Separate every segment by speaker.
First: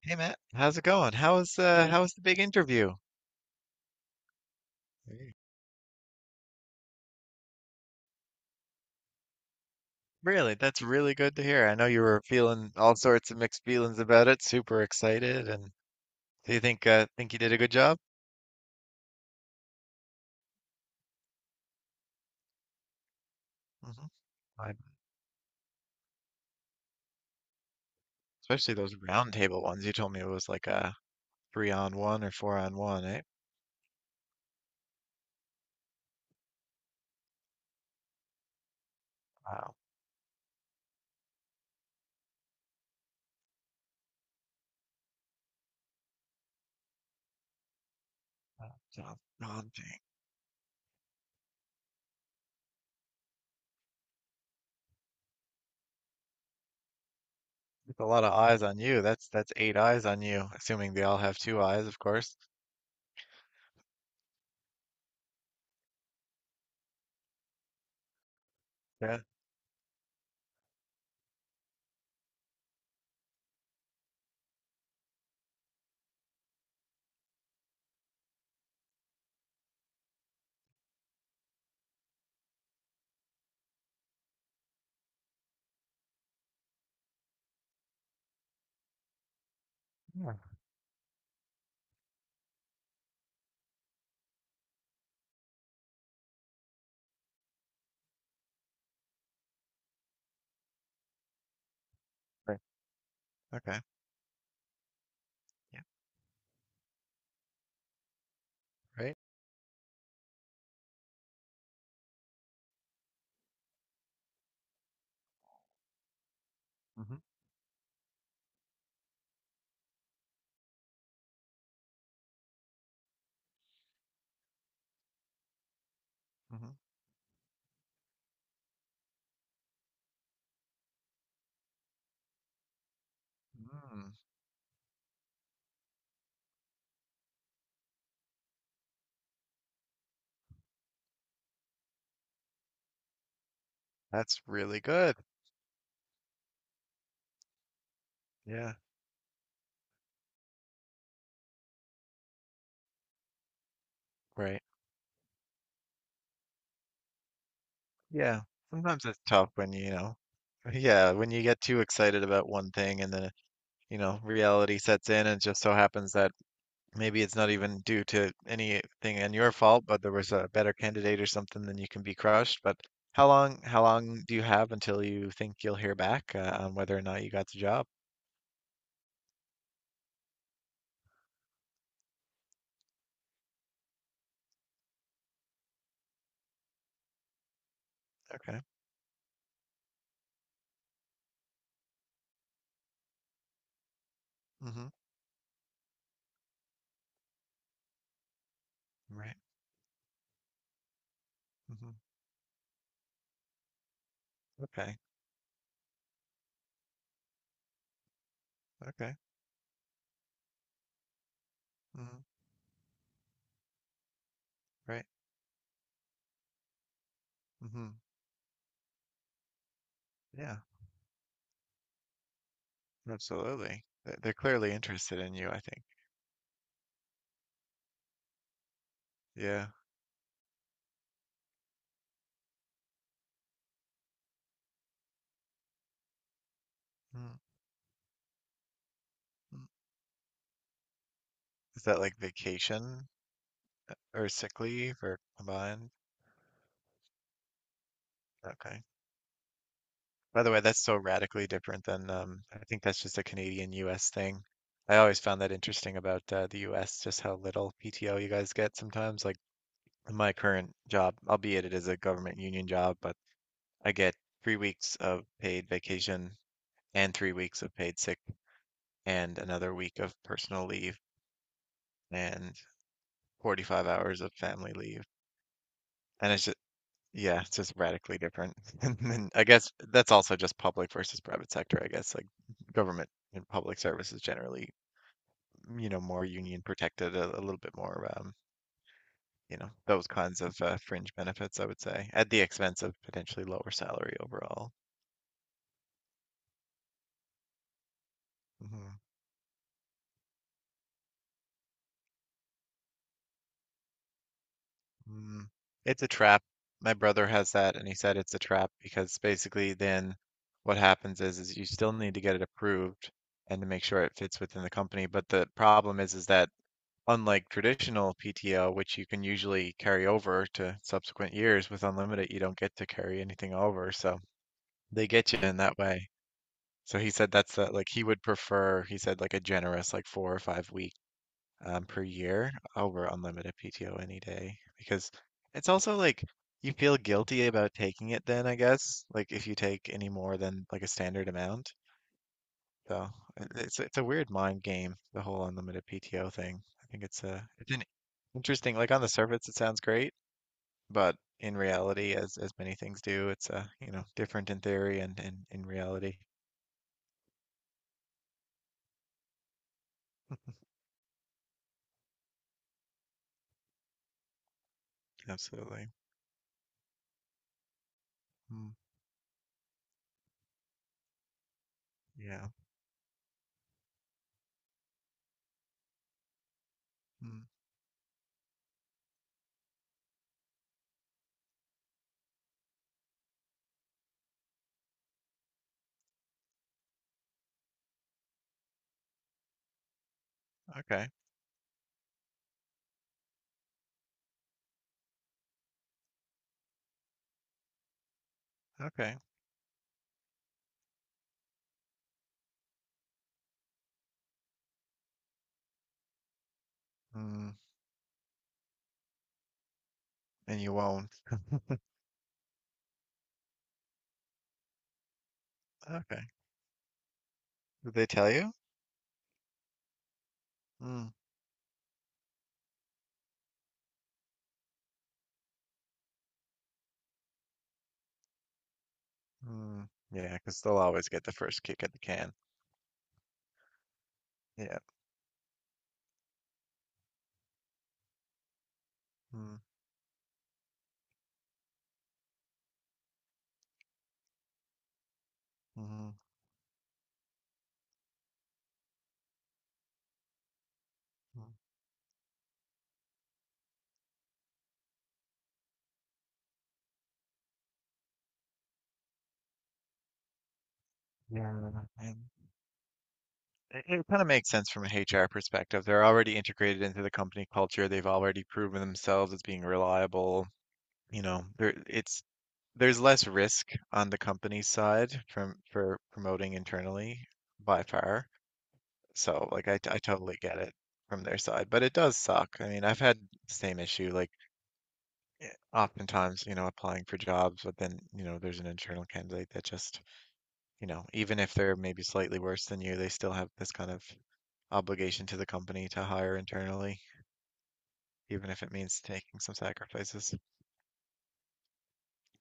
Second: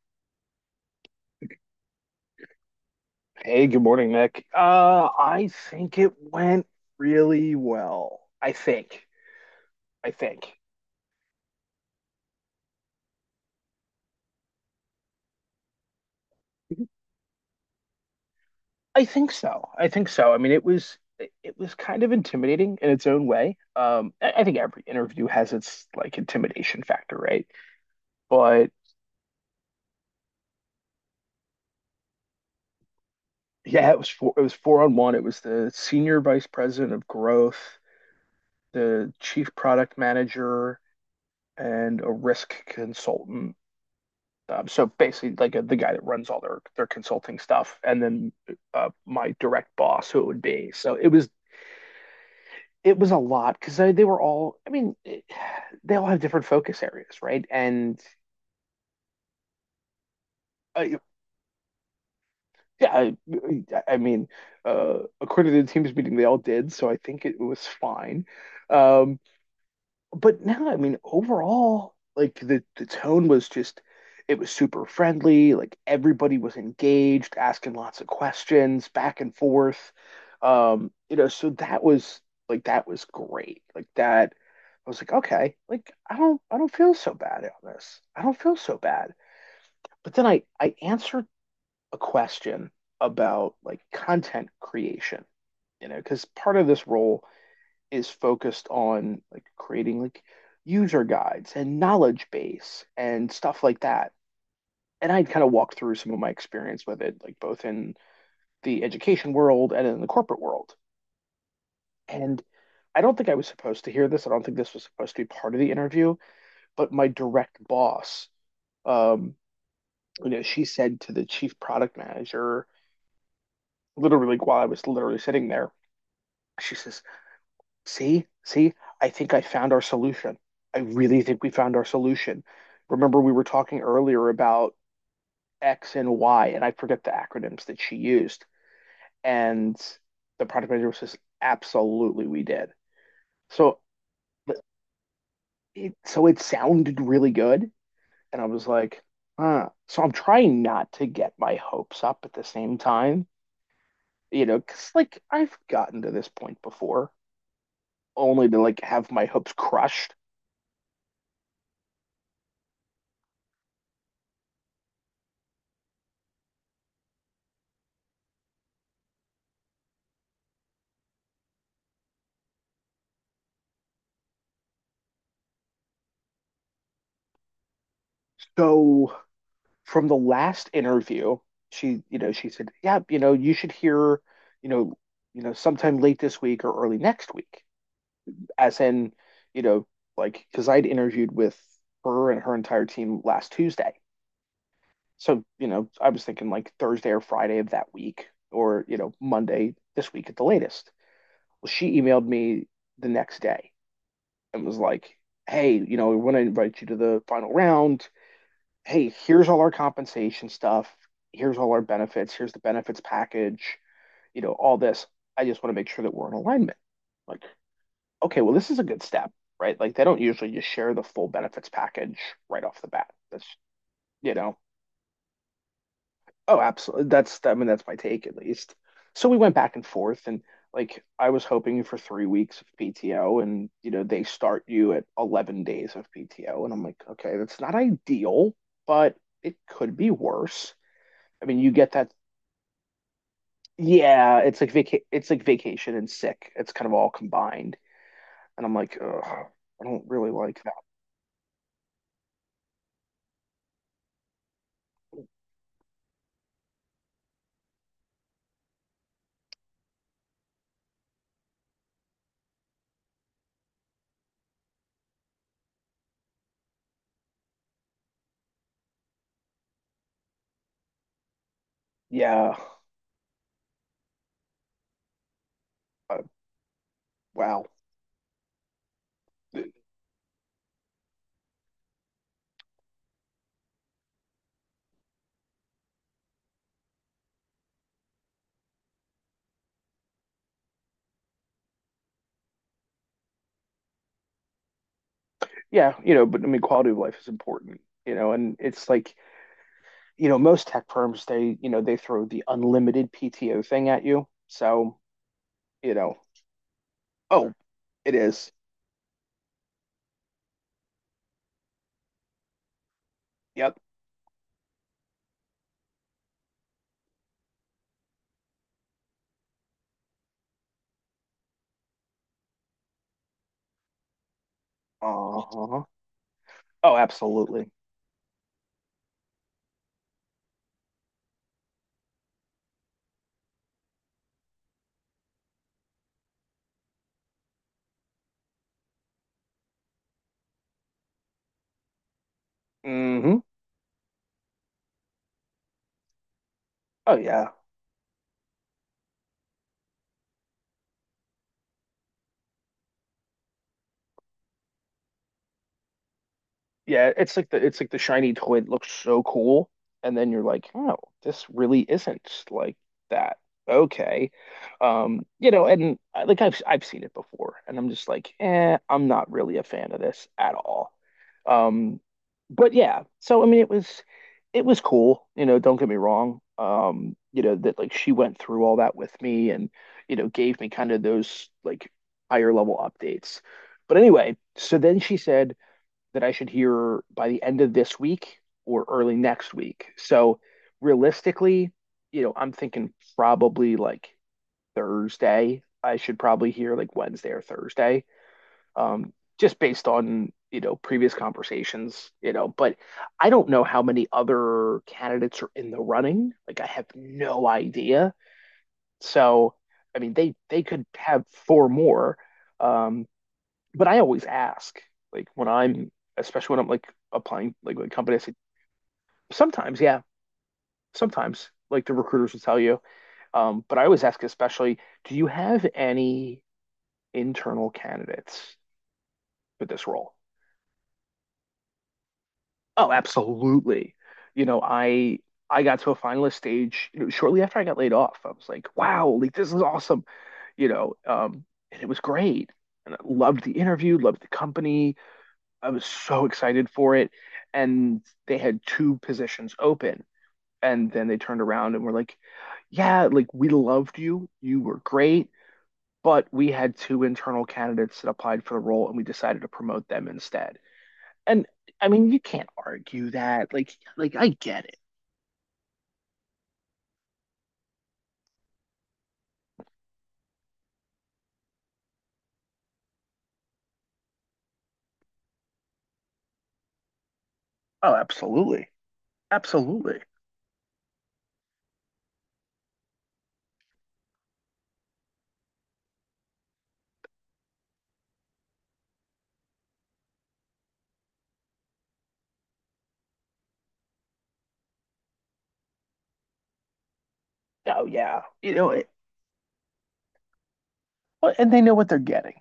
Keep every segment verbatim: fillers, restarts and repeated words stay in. Speaker 1: Hey Matt, how's it going? How's uh Hey. How was the big interview?
Speaker 2: Hey, good morning, Nick. Uh,
Speaker 1: Hey.
Speaker 2: I think it went really well. I think. I
Speaker 1: Really,
Speaker 2: think.
Speaker 1: that's really good to hear. I know you were feeling all sorts of mixed feelings about it, super excited, and do you think uh think you did a good job?
Speaker 2: I think so. I think so. I mean, it was it was kind of intimidating in its own way.
Speaker 1: Hmm.
Speaker 2: Um, I, I think
Speaker 1: I,
Speaker 2: every interview has its like intimidation factor, right? But
Speaker 1: especially those round table ones. You told me it was like a three on one or four on one, eh?
Speaker 2: yeah, it was four, it was four on one. It was the senior vice president of growth, the chief
Speaker 1: Wow,
Speaker 2: product manager, and a risk consultant. Um, so basically, like uh, the guy that runs all their their consulting stuff, and then
Speaker 1: that
Speaker 2: uh,
Speaker 1: sounds
Speaker 2: my direct
Speaker 1: daunting.
Speaker 2: boss, who it would be. So it was it was a lot because they, they were all. I mean, it, they all have different focus areas, right?
Speaker 1: With
Speaker 2: And
Speaker 1: a lot of eyes on you. That's that's eight eyes on you,
Speaker 2: uh,
Speaker 1: assuming they all have two eyes, of course.
Speaker 2: yeah, I, I mean, uh, according to the Teams meeting, they all did, so I think it was fine. Um,
Speaker 1: Yeah.
Speaker 2: but now, I mean, overall, like the the tone was just it was super friendly. Like everybody was engaged, asking lots of questions, back and forth. Um, you know, so that was like that was great. Like that, I was like, okay, like I don't I don't feel so bad on this. I don't feel so bad. But then
Speaker 1: Yeah.
Speaker 2: I I answered a question about like content creation, you know, because part of this role is focused on like creating like user guides and knowledge
Speaker 1: Right.
Speaker 2: base and stuff
Speaker 1: Okay.
Speaker 2: like that. And I'd kind of walk
Speaker 1: Yeah.
Speaker 2: through some of my experience with it, like both in the
Speaker 1: Right.
Speaker 2: education world and in the corporate world. And I don't think I was supposed to hear this. I don't think this was supposed to be part of the interview, but my
Speaker 1: Mm-hmm.
Speaker 2: direct boss, um, you know, she said to the chief product manager, literally like, while I was literally sitting there,
Speaker 1: Mm-hmm.
Speaker 2: she says, "See, see, I think I found our solution. I really think we found our solution. Remember, we were talking
Speaker 1: Mm.
Speaker 2: earlier about X and Y," and I forget the acronyms that she used. And the product manager says, absolutely, we did. So
Speaker 1: That's really good.
Speaker 2: it, so it sounded really good. And I was
Speaker 1: Yeah,
Speaker 2: like, huh. So I'm trying not to get my hopes up at the same time, you know,
Speaker 1: right.
Speaker 2: because like I've gotten to this point before,
Speaker 1: Yeah.
Speaker 2: only to like
Speaker 1: Sometimes
Speaker 2: have
Speaker 1: it's
Speaker 2: my
Speaker 1: tough
Speaker 2: hopes
Speaker 1: when you
Speaker 2: crushed.
Speaker 1: know, yeah, when you get too excited about one thing and then, you know, reality sets in and it just so happens that maybe it's not even due to anything on your fault, but there was a better candidate or something, then you can be crushed. But how long, how long do you have until you think you'll hear back uh, on whether or not you got the job?
Speaker 2: So from the last interview, she, you know, she said, "Yeah, you know, you should hear, you know, you know, sometime late this week or early next week."
Speaker 1: Okay.
Speaker 2: As in, you know, like because I'd interviewed with her and her entire team last Tuesday,
Speaker 1: Mm-hmm.
Speaker 2: so you know, I was thinking like Thursday or Friday of that week, or you know,
Speaker 1: Right.
Speaker 2: Monday this week at the latest. Well,
Speaker 1: Mm-hmm.
Speaker 2: she emailed me the next day and was
Speaker 1: Okay.
Speaker 2: like, "Hey, you know, we want to invite you to the final round. Hey,
Speaker 1: Okay.
Speaker 2: here's all our compensation stuff. Here's all our
Speaker 1: Mm-hmm.
Speaker 2: benefits. Here's the benefits package, you know, all
Speaker 1: Right.
Speaker 2: this. I just want to make sure that we're in alignment." Like,
Speaker 1: Mm-hmm.
Speaker 2: okay, well, this is a good step, right? Like, they don't usually
Speaker 1: Yeah,
Speaker 2: just share the full benefits package right off the bat. That's,
Speaker 1: absolutely. They're they're
Speaker 2: you know,
Speaker 1: clearly interested in you, I think.
Speaker 2: oh, absolutely. That's, I mean, that's my take at least. So we went
Speaker 1: Yeah.
Speaker 2: back and forth and like I was hoping for three weeks of P T O and, you know, they start you at eleven days of P T O. And I'm like, okay,
Speaker 1: Hmm.
Speaker 2: that's not ideal, but it
Speaker 1: Mm.
Speaker 2: could be worse. I mean, you
Speaker 1: Is
Speaker 2: get
Speaker 1: that
Speaker 2: that.
Speaker 1: like vacation or
Speaker 2: Yeah, it's
Speaker 1: sick
Speaker 2: like vaca-
Speaker 1: leave or
Speaker 2: it's like
Speaker 1: combined?
Speaker 2: vacation and sick. It's kind of all combined, and I'm
Speaker 1: Okay.
Speaker 2: like, ugh, I don't really
Speaker 1: By the way,
Speaker 2: like that.
Speaker 1: that's so radically different than um, I think that's just a Canadian U S thing. I always found that interesting about uh, the U S, just how little P T O you guys get sometimes. Like in my current job, albeit it is a government union job, but I get three weeks of paid vacation and three weeks of paid sick and another week of personal leave and
Speaker 2: Yeah,
Speaker 1: forty-five hours of family leave.
Speaker 2: uh,
Speaker 1: And it's yeah, it's
Speaker 2: wow.
Speaker 1: just radically different. And then I guess that's also just public versus private sector, I guess. Like government and public service is generally, mm, you know, more union protected, a, a little bit more, um, you know, those kinds of uh, fringe benefits, I would say, at the expense of potentially lower salary overall.
Speaker 2: Yeah, you know, but I mean, quality of life is important, you know, and it's
Speaker 1: Mhm.
Speaker 2: like, you know, most tech firms they, you know, they throw the unlimited P T O thing at you. So,
Speaker 1: Mm.
Speaker 2: you
Speaker 1: It's a
Speaker 2: know,
Speaker 1: trap. My brother has
Speaker 2: oh,
Speaker 1: that, and he
Speaker 2: it
Speaker 1: said it's a
Speaker 2: is.
Speaker 1: trap because basically then what happens is is you still need to get it approved and to
Speaker 2: Yep.
Speaker 1: make sure it fits within the company. But the problem is is that unlike traditional P T O, which you can usually carry over to subsequent years, with unlimited, you don't get to carry anything over. So they get you in that
Speaker 2: Uh-huh.
Speaker 1: way.
Speaker 2: Oh,
Speaker 1: So he said that's
Speaker 2: absolutely.
Speaker 1: uh like he would prefer, he said like a generous like four or five week um, per year over unlimited P T O any day because it's also like you feel guilty about taking it then, I guess, like if you take any more than like a standard amount. So
Speaker 2: Hmm.
Speaker 1: it- it's it's a weird mind game, the whole unlimited P T O thing. I think
Speaker 2: Oh
Speaker 1: it's uh
Speaker 2: yeah.
Speaker 1: it's interesting. Like on the surface, it sounds great, but in reality, as as many things do, it's uh, you know, different in theory and in in reality.
Speaker 2: Yeah, it's like the it's like the shiny toy that looks so cool, and then you're like, oh, this really isn't like that. Okay, um, you know,
Speaker 1: Absolutely.
Speaker 2: and I- like I've I've seen it before, and I'm just like,
Speaker 1: Mm,
Speaker 2: eh, I'm not really a fan of this at all. Um,
Speaker 1: yeah.
Speaker 2: but yeah, so I mean, it was it was cool, you know, don't get me wrong. Um, you
Speaker 1: Mm,
Speaker 2: know, that like she went through all that with me and, you know, gave me kind of those like higher level updates. But anyway, so then she said that I should hear by the end of this week or early next week. So
Speaker 1: okay.
Speaker 2: realistically, you know, I'm thinking probably like Thursday. I should probably hear like Wednesday or Thursday, um,
Speaker 1: Okay.
Speaker 2: just based on, you know, previous conversations, you know. But I don't know how many other candidates are in the running. Like I have no
Speaker 1: Mm,
Speaker 2: idea. So, I mean, they
Speaker 1: and
Speaker 2: they
Speaker 1: you
Speaker 2: could
Speaker 1: won't.
Speaker 2: have four more. Um, but I always ask, like when I'm,
Speaker 1: Okay.
Speaker 2: especially when I'm like applying, like with
Speaker 1: Did they
Speaker 2: companies,
Speaker 1: tell you?
Speaker 2: sometimes, yeah,
Speaker 1: Mm,
Speaker 2: sometimes, like the recruiters will tell you. Um, but I always ask, especially, do you have any internal candidates for this
Speaker 1: mm,
Speaker 2: role?
Speaker 1: yeah, because they'll always get the first kick at the can.
Speaker 2: Oh, absolutely. You know,
Speaker 1: Yeah.
Speaker 2: I I got to a finalist stage, you know, shortly after I got laid off. I was like, wow, like this
Speaker 1: Mm,
Speaker 2: is awesome, you know, um, and it was great. And I loved the interview, loved the company, I was
Speaker 1: mm,
Speaker 2: so excited for it. And they had two positions open. And then they turned
Speaker 1: mm.
Speaker 2: around and were like, yeah, like we loved you. You were great. But we had two internal candidates that applied for the role and we decided to promote them instead. And
Speaker 1: Yeah.
Speaker 2: I mean,
Speaker 1: And
Speaker 2: you can't argue that. Like,
Speaker 1: it, it
Speaker 2: like
Speaker 1: kind
Speaker 2: I
Speaker 1: of makes
Speaker 2: get
Speaker 1: sense
Speaker 2: it.
Speaker 1: from an H R perspective. They're already integrated into the company culture. They've already proven themselves as being reliable. You know, there it's there's less risk on the company side from for promoting internally by
Speaker 2: Oh,
Speaker 1: far.
Speaker 2: absolutely.
Speaker 1: So like I I
Speaker 2: Absolutely.
Speaker 1: totally get it from their side, but it does suck. I mean, I've had the same issue like eh, oftentimes, you know, applying for jobs, but then, you know, there's an internal candidate that just, you know, even if they're maybe slightly worse than you, they still have this kind of obligation to the company to hire internally,
Speaker 2: Oh, yeah.
Speaker 1: even
Speaker 2: You
Speaker 1: if
Speaker 2: know,
Speaker 1: it
Speaker 2: it,
Speaker 1: means taking some sacrifices.
Speaker 2: well, and they know what they're getting.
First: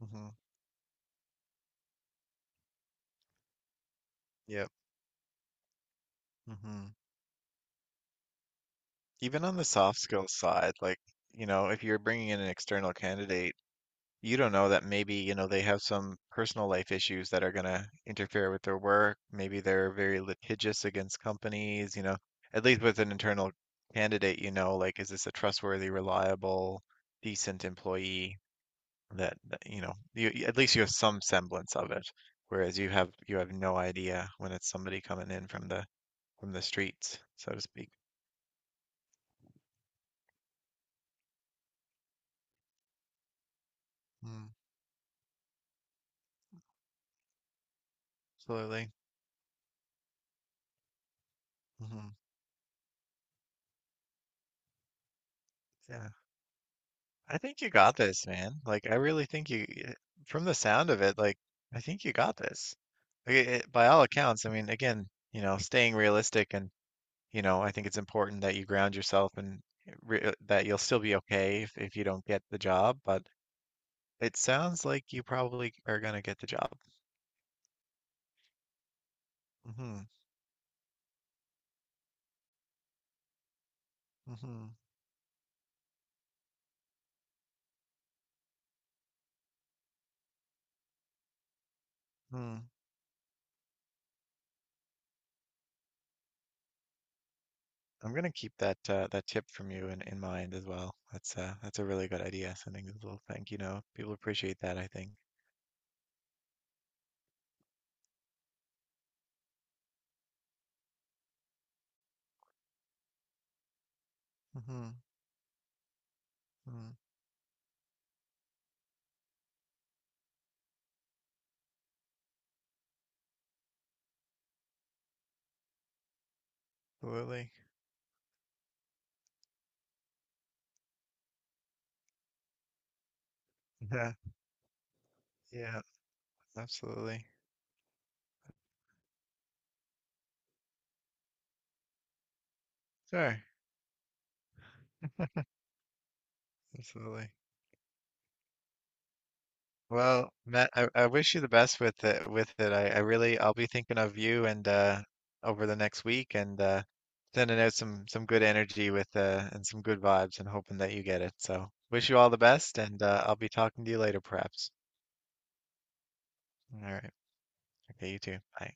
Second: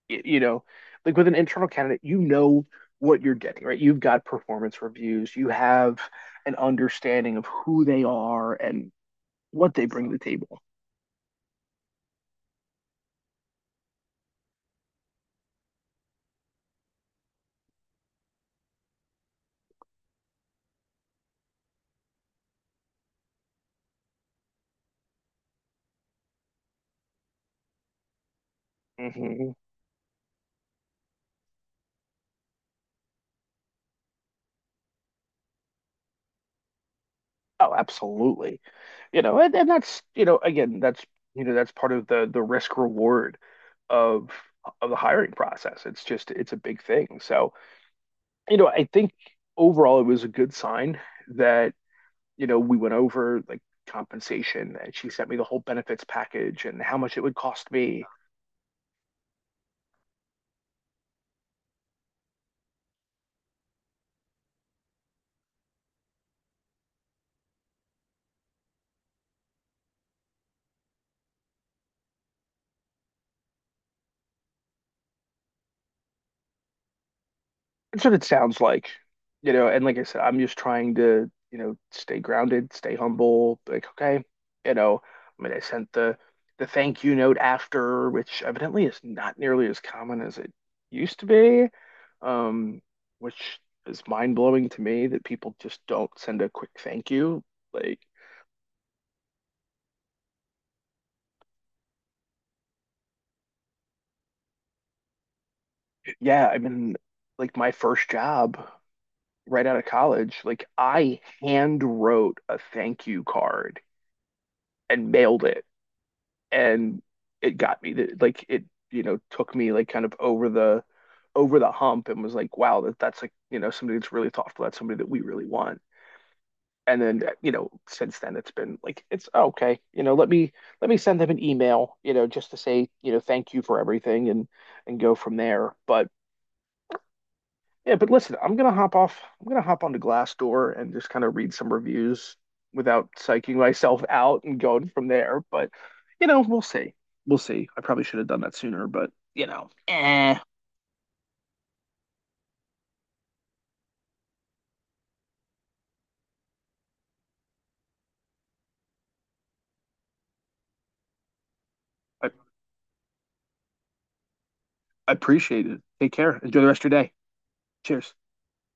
Speaker 1: Hmm.
Speaker 2: You know, like with an internal candidate, you know what you're getting, right? You've got
Speaker 1: Yep.
Speaker 2: performance reviews, you have an
Speaker 1: Hmm.
Speaker 2: understanding of who they are and
Speaker 1: Even on the
Speaker 2: what they
Speaker 1: soft
Speaker 2: bring to the
Speaker 1: skills
Speaker 2: table.
Speaker 1: side, like, you know, if you're bringing in an external candidate, you don't know that maybe, you know, they have some personal life issues that are going to interfere with their work. Maybe they're very litigious against companies, you know. At least with an internal candidate, you know, like, is this a trustworthy, reliable, decent employee that,
Speaker 2: Hmm.
Speaker 1: that, you know, you, you- at least you have some semblance of it. Whereas you have you have no idea when it's somebody coming in from the from the streets, so to
Speaker 2: Oh,
Speaker 1: speak.
Speaker 2: absolutely. You know, and, and that's, you know, again, that's, you know, that's part of the the risk reward of
Speaker 1: Mm,
Speaker 2: of the hiring process. It's just, it's a big thing. So, you know, I
Speaker 1: absolutely.
Speaker 2: think overall it was a good sign that
Speaker 1: Mhm.
Speaker 2: you know, we went over like compensation and she sent me the whole benefits
Speaker 1: Yeah.
Speaker 2: package and how much it would
Speaker 1: I think
Speaker 2: cost
Speaker 1: you got
Speaker 2: me.
Speaker 1: this, man. Like, I really think you, y- eh, from the sound of it, like, I think you got this. Like, it, it- by all accounts, I mean, again, you know, staying realistic and, you know, I think it's important that you ground yourself and eh, re eh, that you'll still be okay if, if you don't get the job, but it sounds like you probably are gonna get the job.
Speaker 2: That's what it sounds like, you know, and like I
Speaker 1: Hmm.
Speaker 2: said, I'm just trying to, you know, stay grounded, stay humble, like, okay,
Speaker 1: Hmm.
Speaker 2: you know, I mean, I sent the the thank you note after, which evidently is not nearly as common as it used to be,
Speaker 1: Hmm.
Speaker 2: um, which is mind blowing to me that people just don't send a quick thank you. Like,
Speaker 1: I'm gonna keep that uh, that tip from you in, in mind as well. That's uh, that's a really good idea, sending a little thank you note. People appreciate that, I think.
Speaker 2: yeah, I mean, like my first job, right out of college, like I hand wrote a thank you card
Speaker 1: Mm-hmm.
Speaker 2: and mailed it,
Speaker 1: Hmm.
Speaker 2: and it got me the, like it, you know, took me like kind of over the over the hump and was like, wow, that that's like, you know, somebody that's really thoughtful. That's somebody that we really want. And then, uh,
Speaker 1: Absolutely.
Speaker 2: you know, since then it's been like it's oh, okay, you know, let me let me send them an email, you know, just to say, you know, thank you for
Speaker 1: Yeah,
Speaker 2: everything and and go from there.
Speaker 1: yeah,
Speaker 2: But
Speaker 1: absolutely.
Speaker 2: yeah, but listen, I'm gonna hop off. I'm gonna hop onto Glassdoor and just kind of read some reviews without
Speaker 1: Sure,
Speaker 2: psyching myself out and going from there. But you know, we'll see.
Speaker 1: absolutely.
Speaker 2: We'll see. I probably should have done that sooner, but you know,
Speaker 1: Well,
Speaker 2: eh.
Speaker 1: Matt, I, I wish you the best with it with it. I, I really I'll be thinking of you and uh over the next week and uh sending out some some good energy with uh and some good vibes and hoping that you get it. So wish you
Speaker 2: I,
Speaker 1: all the best and uh I'll be talking to you later perhaps.
Speaker 2: I appreciate it. Take care. Enjoy the rest of
Speaker 1: All
Speaker 2: your day.
Speaker 1: right. Okay,
Speaker 2: Cheers.
Speaker 1: you too. Bye.